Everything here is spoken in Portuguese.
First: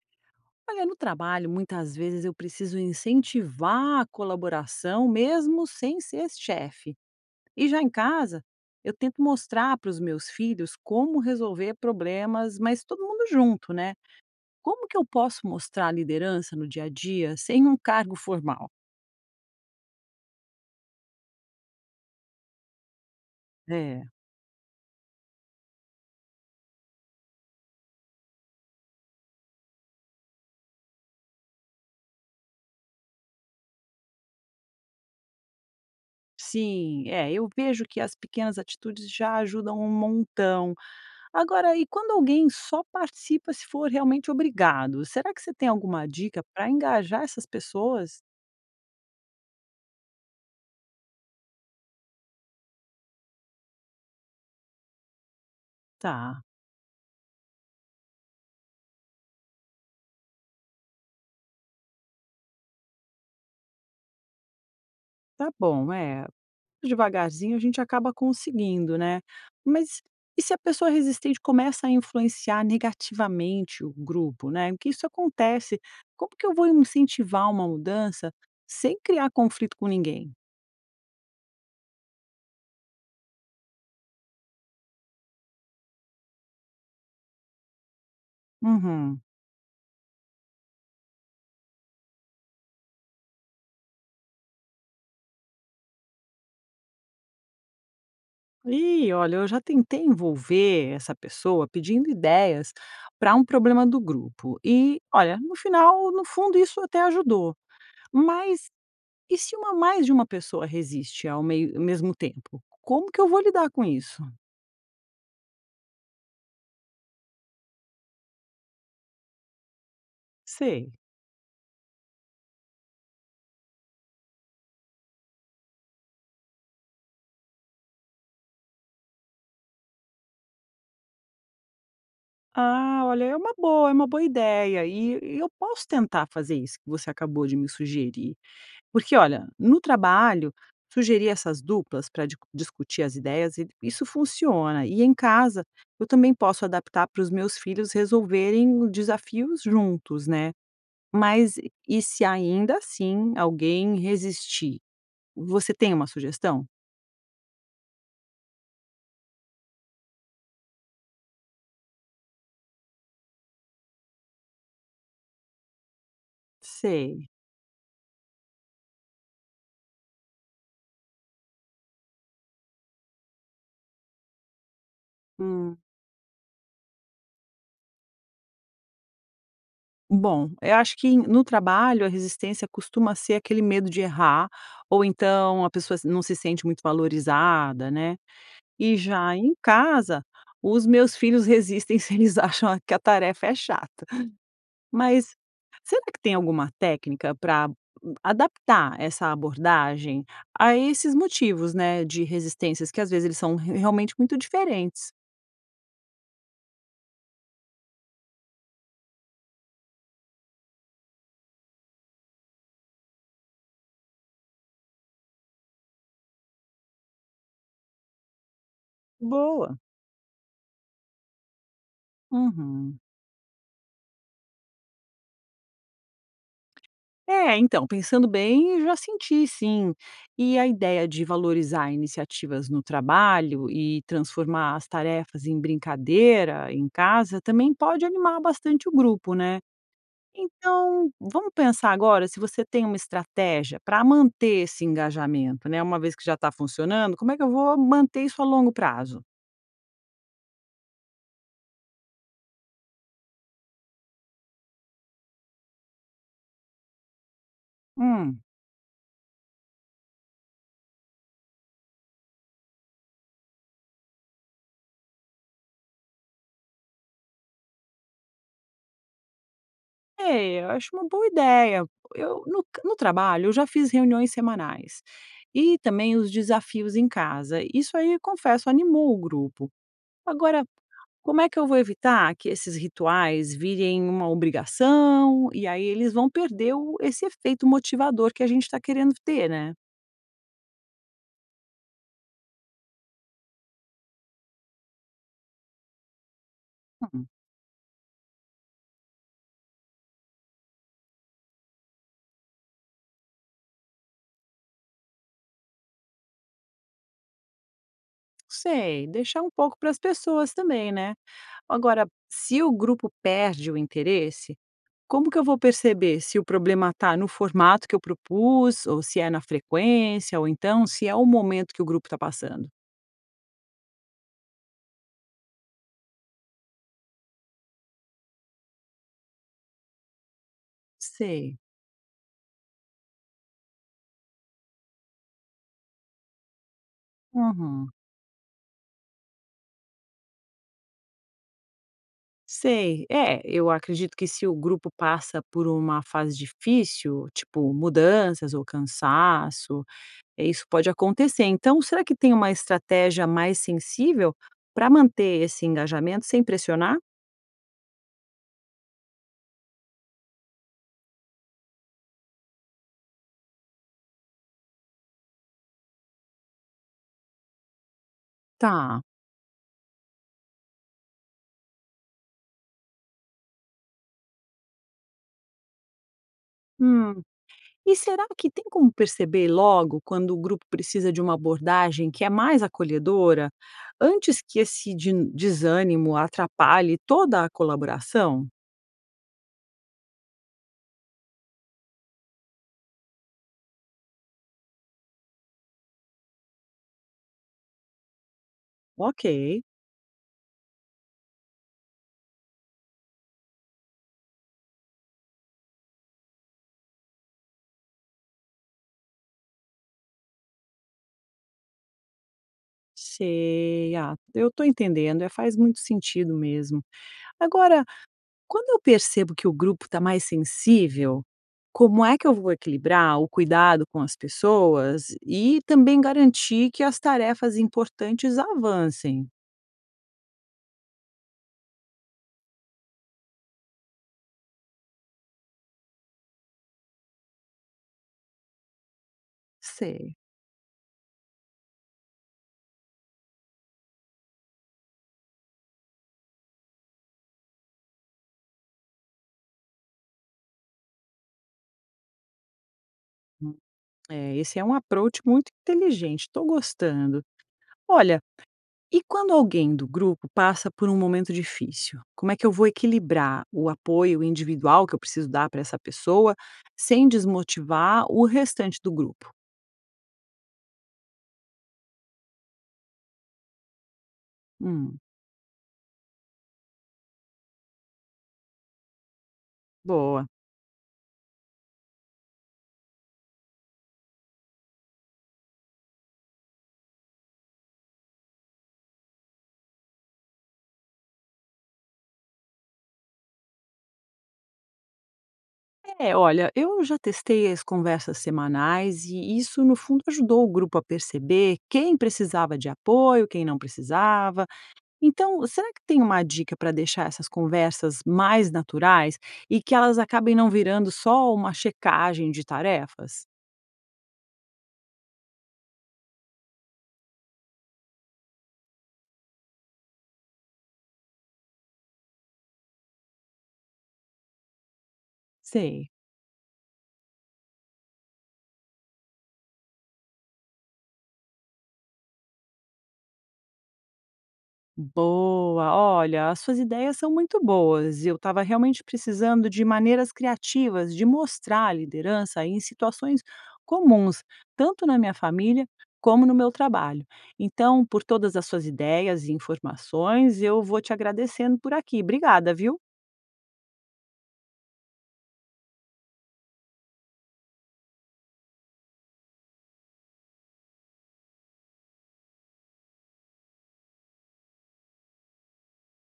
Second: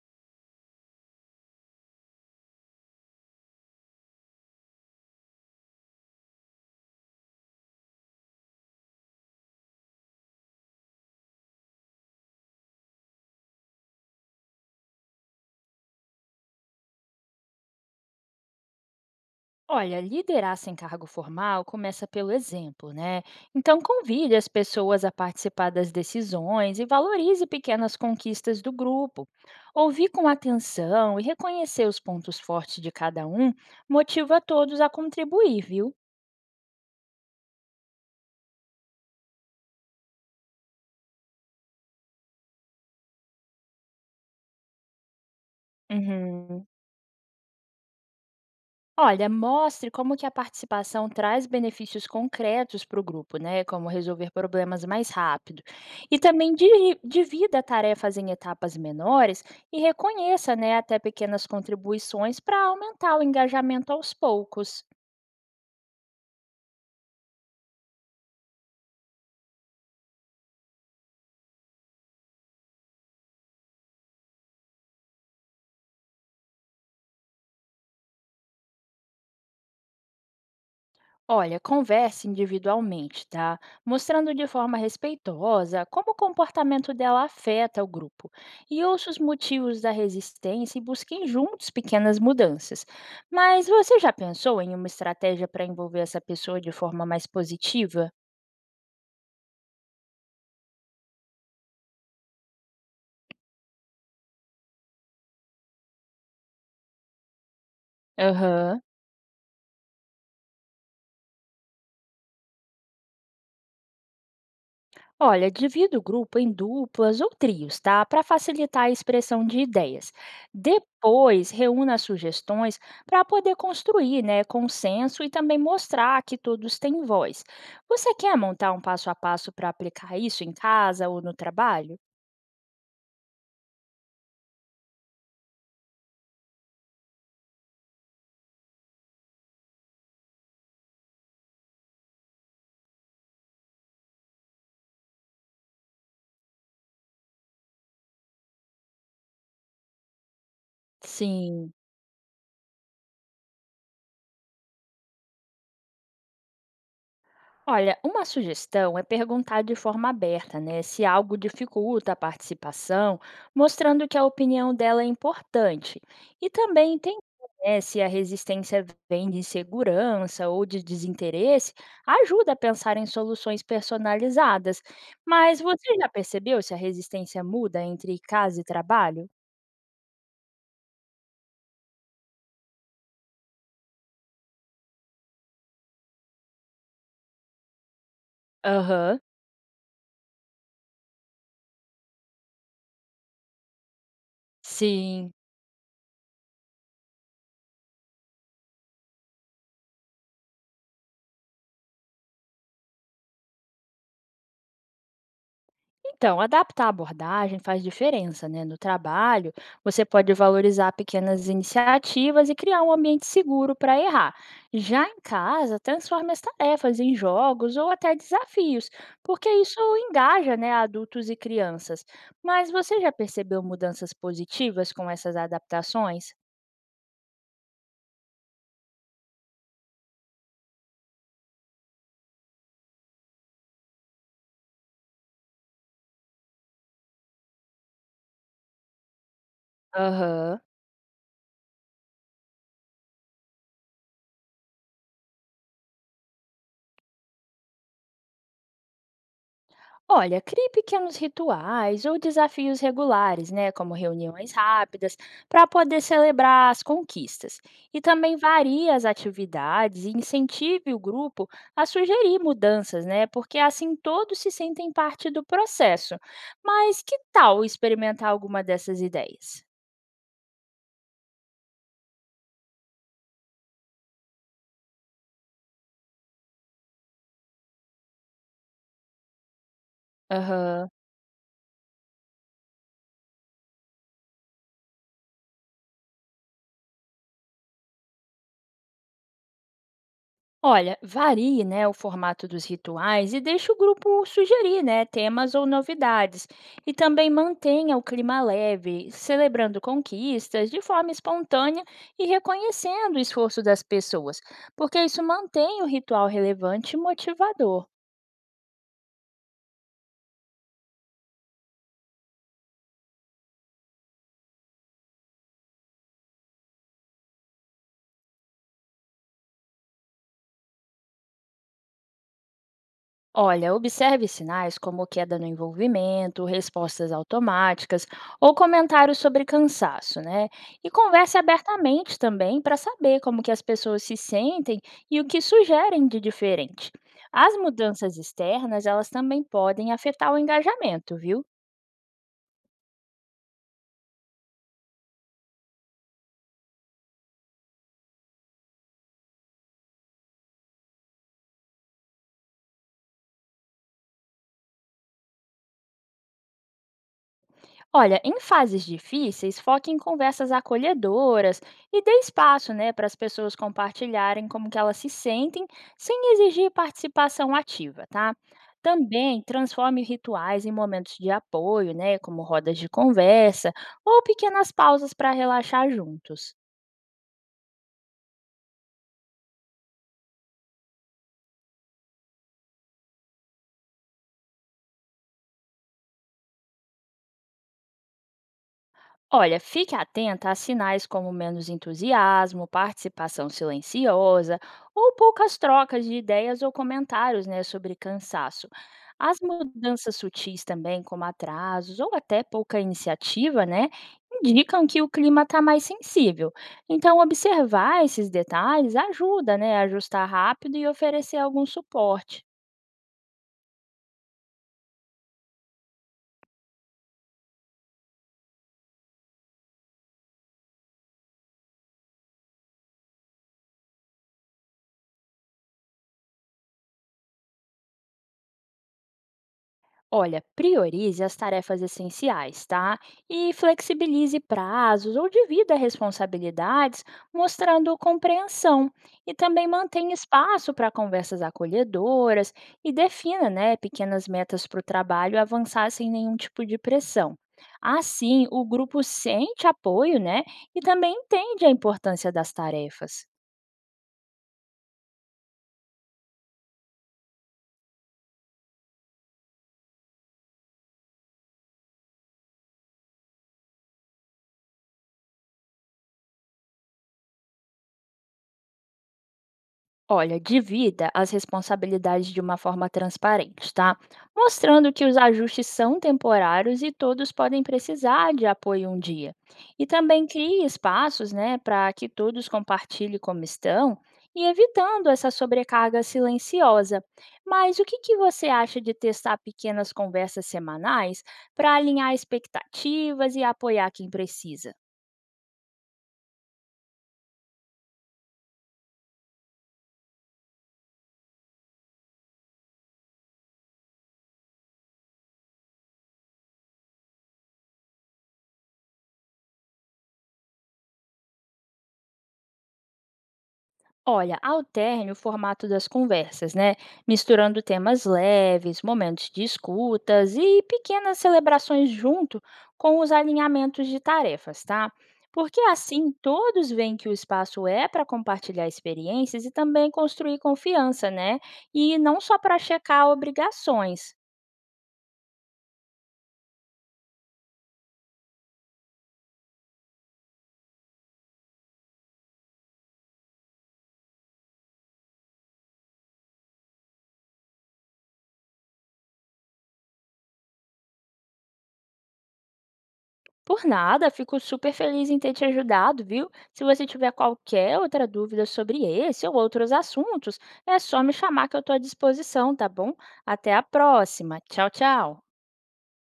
Olha, no trabalho, muitas vezes eu preciso incentivar a colaboração, mesmo sem ser chefe. E já em casa, eu tento mostrar para os meus filhos como resolver problemas, mas todo mundo junto, né? Como que eu posso mostrar liderança no dia a dia sem um cargo formal? Olha, liderar sem cargo formal começa pelo exemplo, né? Então, É. convide as pessoas a participar das decisões e valorize pequenas conquistas do grupo. Ouvir com atenção e reconhecer os pontos fortes de cada um motiva todos a contribuir, viu? Sim, é, eu vejo que as pequenas atitudes já ajudam um montão. Agora, e quando alguém só participa se for realmente obrigado? Será que você tem alguma dica Uhum. para engajar essas pessoas? Olha, mostre como que a participação traz benefícios concretos para o grupo, né? Como resolver problemas mais rápido. E Tá, também divida tarefas em etapas menores e reconheça, né, até pequenas contribuições para aumentar o engajamento aos poucos. tá bom, é, devagarzinho a gente acaba conseguindo, né. Mas e se a pessoa resistente começa a influenciar negativamente o grupo, né, que isso acontece, como que eu vou incentivar uma mudança sem criar conflito com ninguém? Olha, converse individualmente, tá? Mostrando de forma respeitosa como o comportamento dela afeta o grupo. E ouça os Uhum. motivos da resistência e busquem juntos pequenas mudanças. Mas você já pensou em uma estratégia para envolver essa pessoa de forma mais positiva? Ih, olha, eu já tentei envolver essa pessoa pedindo ideias para um problema do grupo e, olha, no final, no fundo, isso até ajudou, mas Aham. e se uma mais de uma pessoa resiste ao mesmo tempo, como que eu vou lidar com isso? Olha, divida o grupo em duplas ou trios, tá? Para facilitar a expressão de ideias. Sei. Depois, reúna as sugestões para poder construir, né, consenso e também mostrar que todos têm voz. Você quer montar um passo a passo para aplicar isso em casa ou no trabalho? Ah, olha, é uma boa ideia. E eu posso tentar fazer isso que você acabou de me sugerir. Porque, olha, no trabalho, sugerir essas duplas para discutir as ideias, isso funciona. E em casa, eu também posso adaptar para os meus filhos resolverem desafios juntos, né? Mas Sim. e se ainda assim alguém resistir? Você tem uma sugestão? Olha, uma sugestão é perguntar de forma aberta, né, se algo dificulta a participação, mostrando que a opinião dela é importante. E também entender, Sei. né, se a resistência vem de insegurança ou de desinteresse, ajuda a pensar em soluções personalizadas. Mas Hum. você já percebeu se a resistência muda entre casa e trabalho? Bom, eu acho que no trabalho, a resistência costuma ser aquele medo de errar, ou então a pessoa não se sente muito valorizada, né. E Aham, já em casa, os meus filhos resistem se eles acham a que a tarefa é chata. sim. Mas será que tem alguma técnica para adaptar essa abordagem a esses motivos, né, de resistências que às vezes eles são re realmente muito diferentes? Então, adaptar a abordagem faz diferença, né? No trabalho, você pode valorizar pequenas iniciativas e criar um ambiente seguro para errar. Já em casa, transforme as tarefas em jogos ou até desafios, porque Boa. isso engaja, né, adultos e crianças. Mas Uhum. você já percebeu mudanças positivas com essas adaptações? É, então, pensando bem, já senti sim. E a ideia de valorizar iniciativas no trabalho e transformar as tarefas em brincadeira em casa também pode animar bastante o grupo, né? Aham. Então, vamos pensar agora se você tem uma estratégia para manter esse engajamento, né? Uma vez que já está funcionando, como é que eu vou manter isso a longo prazo? Olha, crie pequenos rituais ou desafios regulares, né, como reuniões rápidas, para poder celebrar as conquistas. E também Hum. varie as atividades e incentive o grupo a sugerir mudanças, né, porque assim todos se sentem parte do processo. Mas que tal experimentar alguma dessas ideias? É, eu acho uma boa ideia. Eu no trabalho, eu já fiz reuniões semanais, e também os desafios em casa. Isso aí, confesso, animou o grupo. Agora, Aham. como é que eu vou evitar que esses rituais virem uma obrigação, e aí eles vão perder o esse efeito motivador que a gente está querendo ter, né? Olha, varie, né, o formato dos rituais e deixe o grupo sugerir, né, temas ou novidades. E Hum, também mantenha o clima leve, celebrando conquistas de forma espontânea e reconhecendo o esforço das pessoas, porque isso mantém o ritual relevante e motivador. sei, deixar um pouco para as pessoas também, né? Agora, se o grupo perde o interesse, como que eu vou perceber se o problema está no formato que eu propus, ou se é na frequência, ou então se é o momento que o grupo está passando? Olha, observe sinais como queda no envolvimento, respostas automáticas ou comentários sobre cansaço, né? E converse Sei. abertamente também para saber como que as pessoas se sentem e o que sugerem de diferente. As Uhum. mudanças externas, elas também podem afetar o engajamento, viu? Sei. É, eu acredito que se o grupo passa por uma fase difícil, tipo mudanças ou cansaço, é, isso pode acontecer. Então, será que tem uma estratégia mais sensível para manter esse engajamento sem pressionar? Olha, em fases difíceis, foque em conversas acolhedoras e dê espaço, né, para as pessoas compartilharem como que elas se sentem, sem exigir participação ativa, tá? Tá. Também transforme rituais em momentos de apoio, né, como rodas de conversa ou pequenas pausas para relaxar juntos. Hum. E será que tem como perceber logo quando o grupo precisa de uma abordagem que é mais acolhedora, antes que esse desânimo atrapalhe toda a colaboração? Olha, fique atenta a sinais como menos entusiasmo, participação silenciosa ou poucas trocas de ideias ou comentários, né, sobre cansaço. Ok, As mudanças sutis também, como atrasos ou até pouca iniciativa, né, indicam que o clima está mais sensível. Então, observar esses detalhes ajuda, né, a ajustar rápido e oferecer algum suporte. sei, ah, eu estou entendendo, é, faz muito sentido mesmo. Agora, quando eu percebo que o grupo está mais sensível, como é que eu vou equilibrar o cuidado com as pessoas e também garantir que as tarefas importantes avancem? Olha, priorize as tarefas essenciais, tá? E flexibilize prazos ou divida responsabilidades, mostrando compreensão. E também mantenha Sei. espaço para conversas acolhedoras e defina, né, pequenas metas para o trabalho avançar sem nenhum tipo de pressão. Assim, o grupo sente apoio, né, e também entende a importância das tarefas. É, esse é um approach muito inteligente, estou gostando. Olha, e quando alguém do grupo passa por um momento difícil, como é que eu vou equilibrar o apoio individual que eu preciso dar para essa pessoa sem desmotivar o restante do grupo? Olha, divida as responsabilidades de uma forma transparente, tá? Mostrando Hum, que os ajustes são temporários e todos podem precisar de apoio um dia. E boa. também crie espaços, né, para que todos compartilhem como estão e evitando essa sobrecarga silenciosa. Mas o que, que você acha de testar pequenas conversas semanais para alinhar expectativas e apoiar quem precisa? É, olha, eu já testei as conversas semanais e isso, no fundo, ajudou o grupo a perceber quem precisava de apoio, quem não precisava. Então, será que tem uma dica para deixar essas conversas mais naturais e que elas acabem não virando só uma checagem de tarefas? Olha, alterne o formato das conversas, né? Misturando temas leves, momentos de escutas e pequenas celebrações junto com os alinhamentos de tarefas, tá? Porque Sei. assim todos veem que o espaço é para compartilhar experiências e também construir confiança, né? E não só para checar obrigações. Boa, olha, as suas ideias são muito boas. Eu estava realmente precisando de maneiras criativas de mostrar a liderança em situações comuns, tanto na minha família como no meu trabalho. Então, por todas as suas ideias e informações, eu vou te agradecendo por aqui. Obrigada, viu? Por nada, fico super feliz em ter te ajudado, viu? Se você tiver qualquer outra dúvida sobre esse ou outros assuntos, é só me chamar que eu estou à disposição, tá bom? Até a próxima. Tchau, tchau.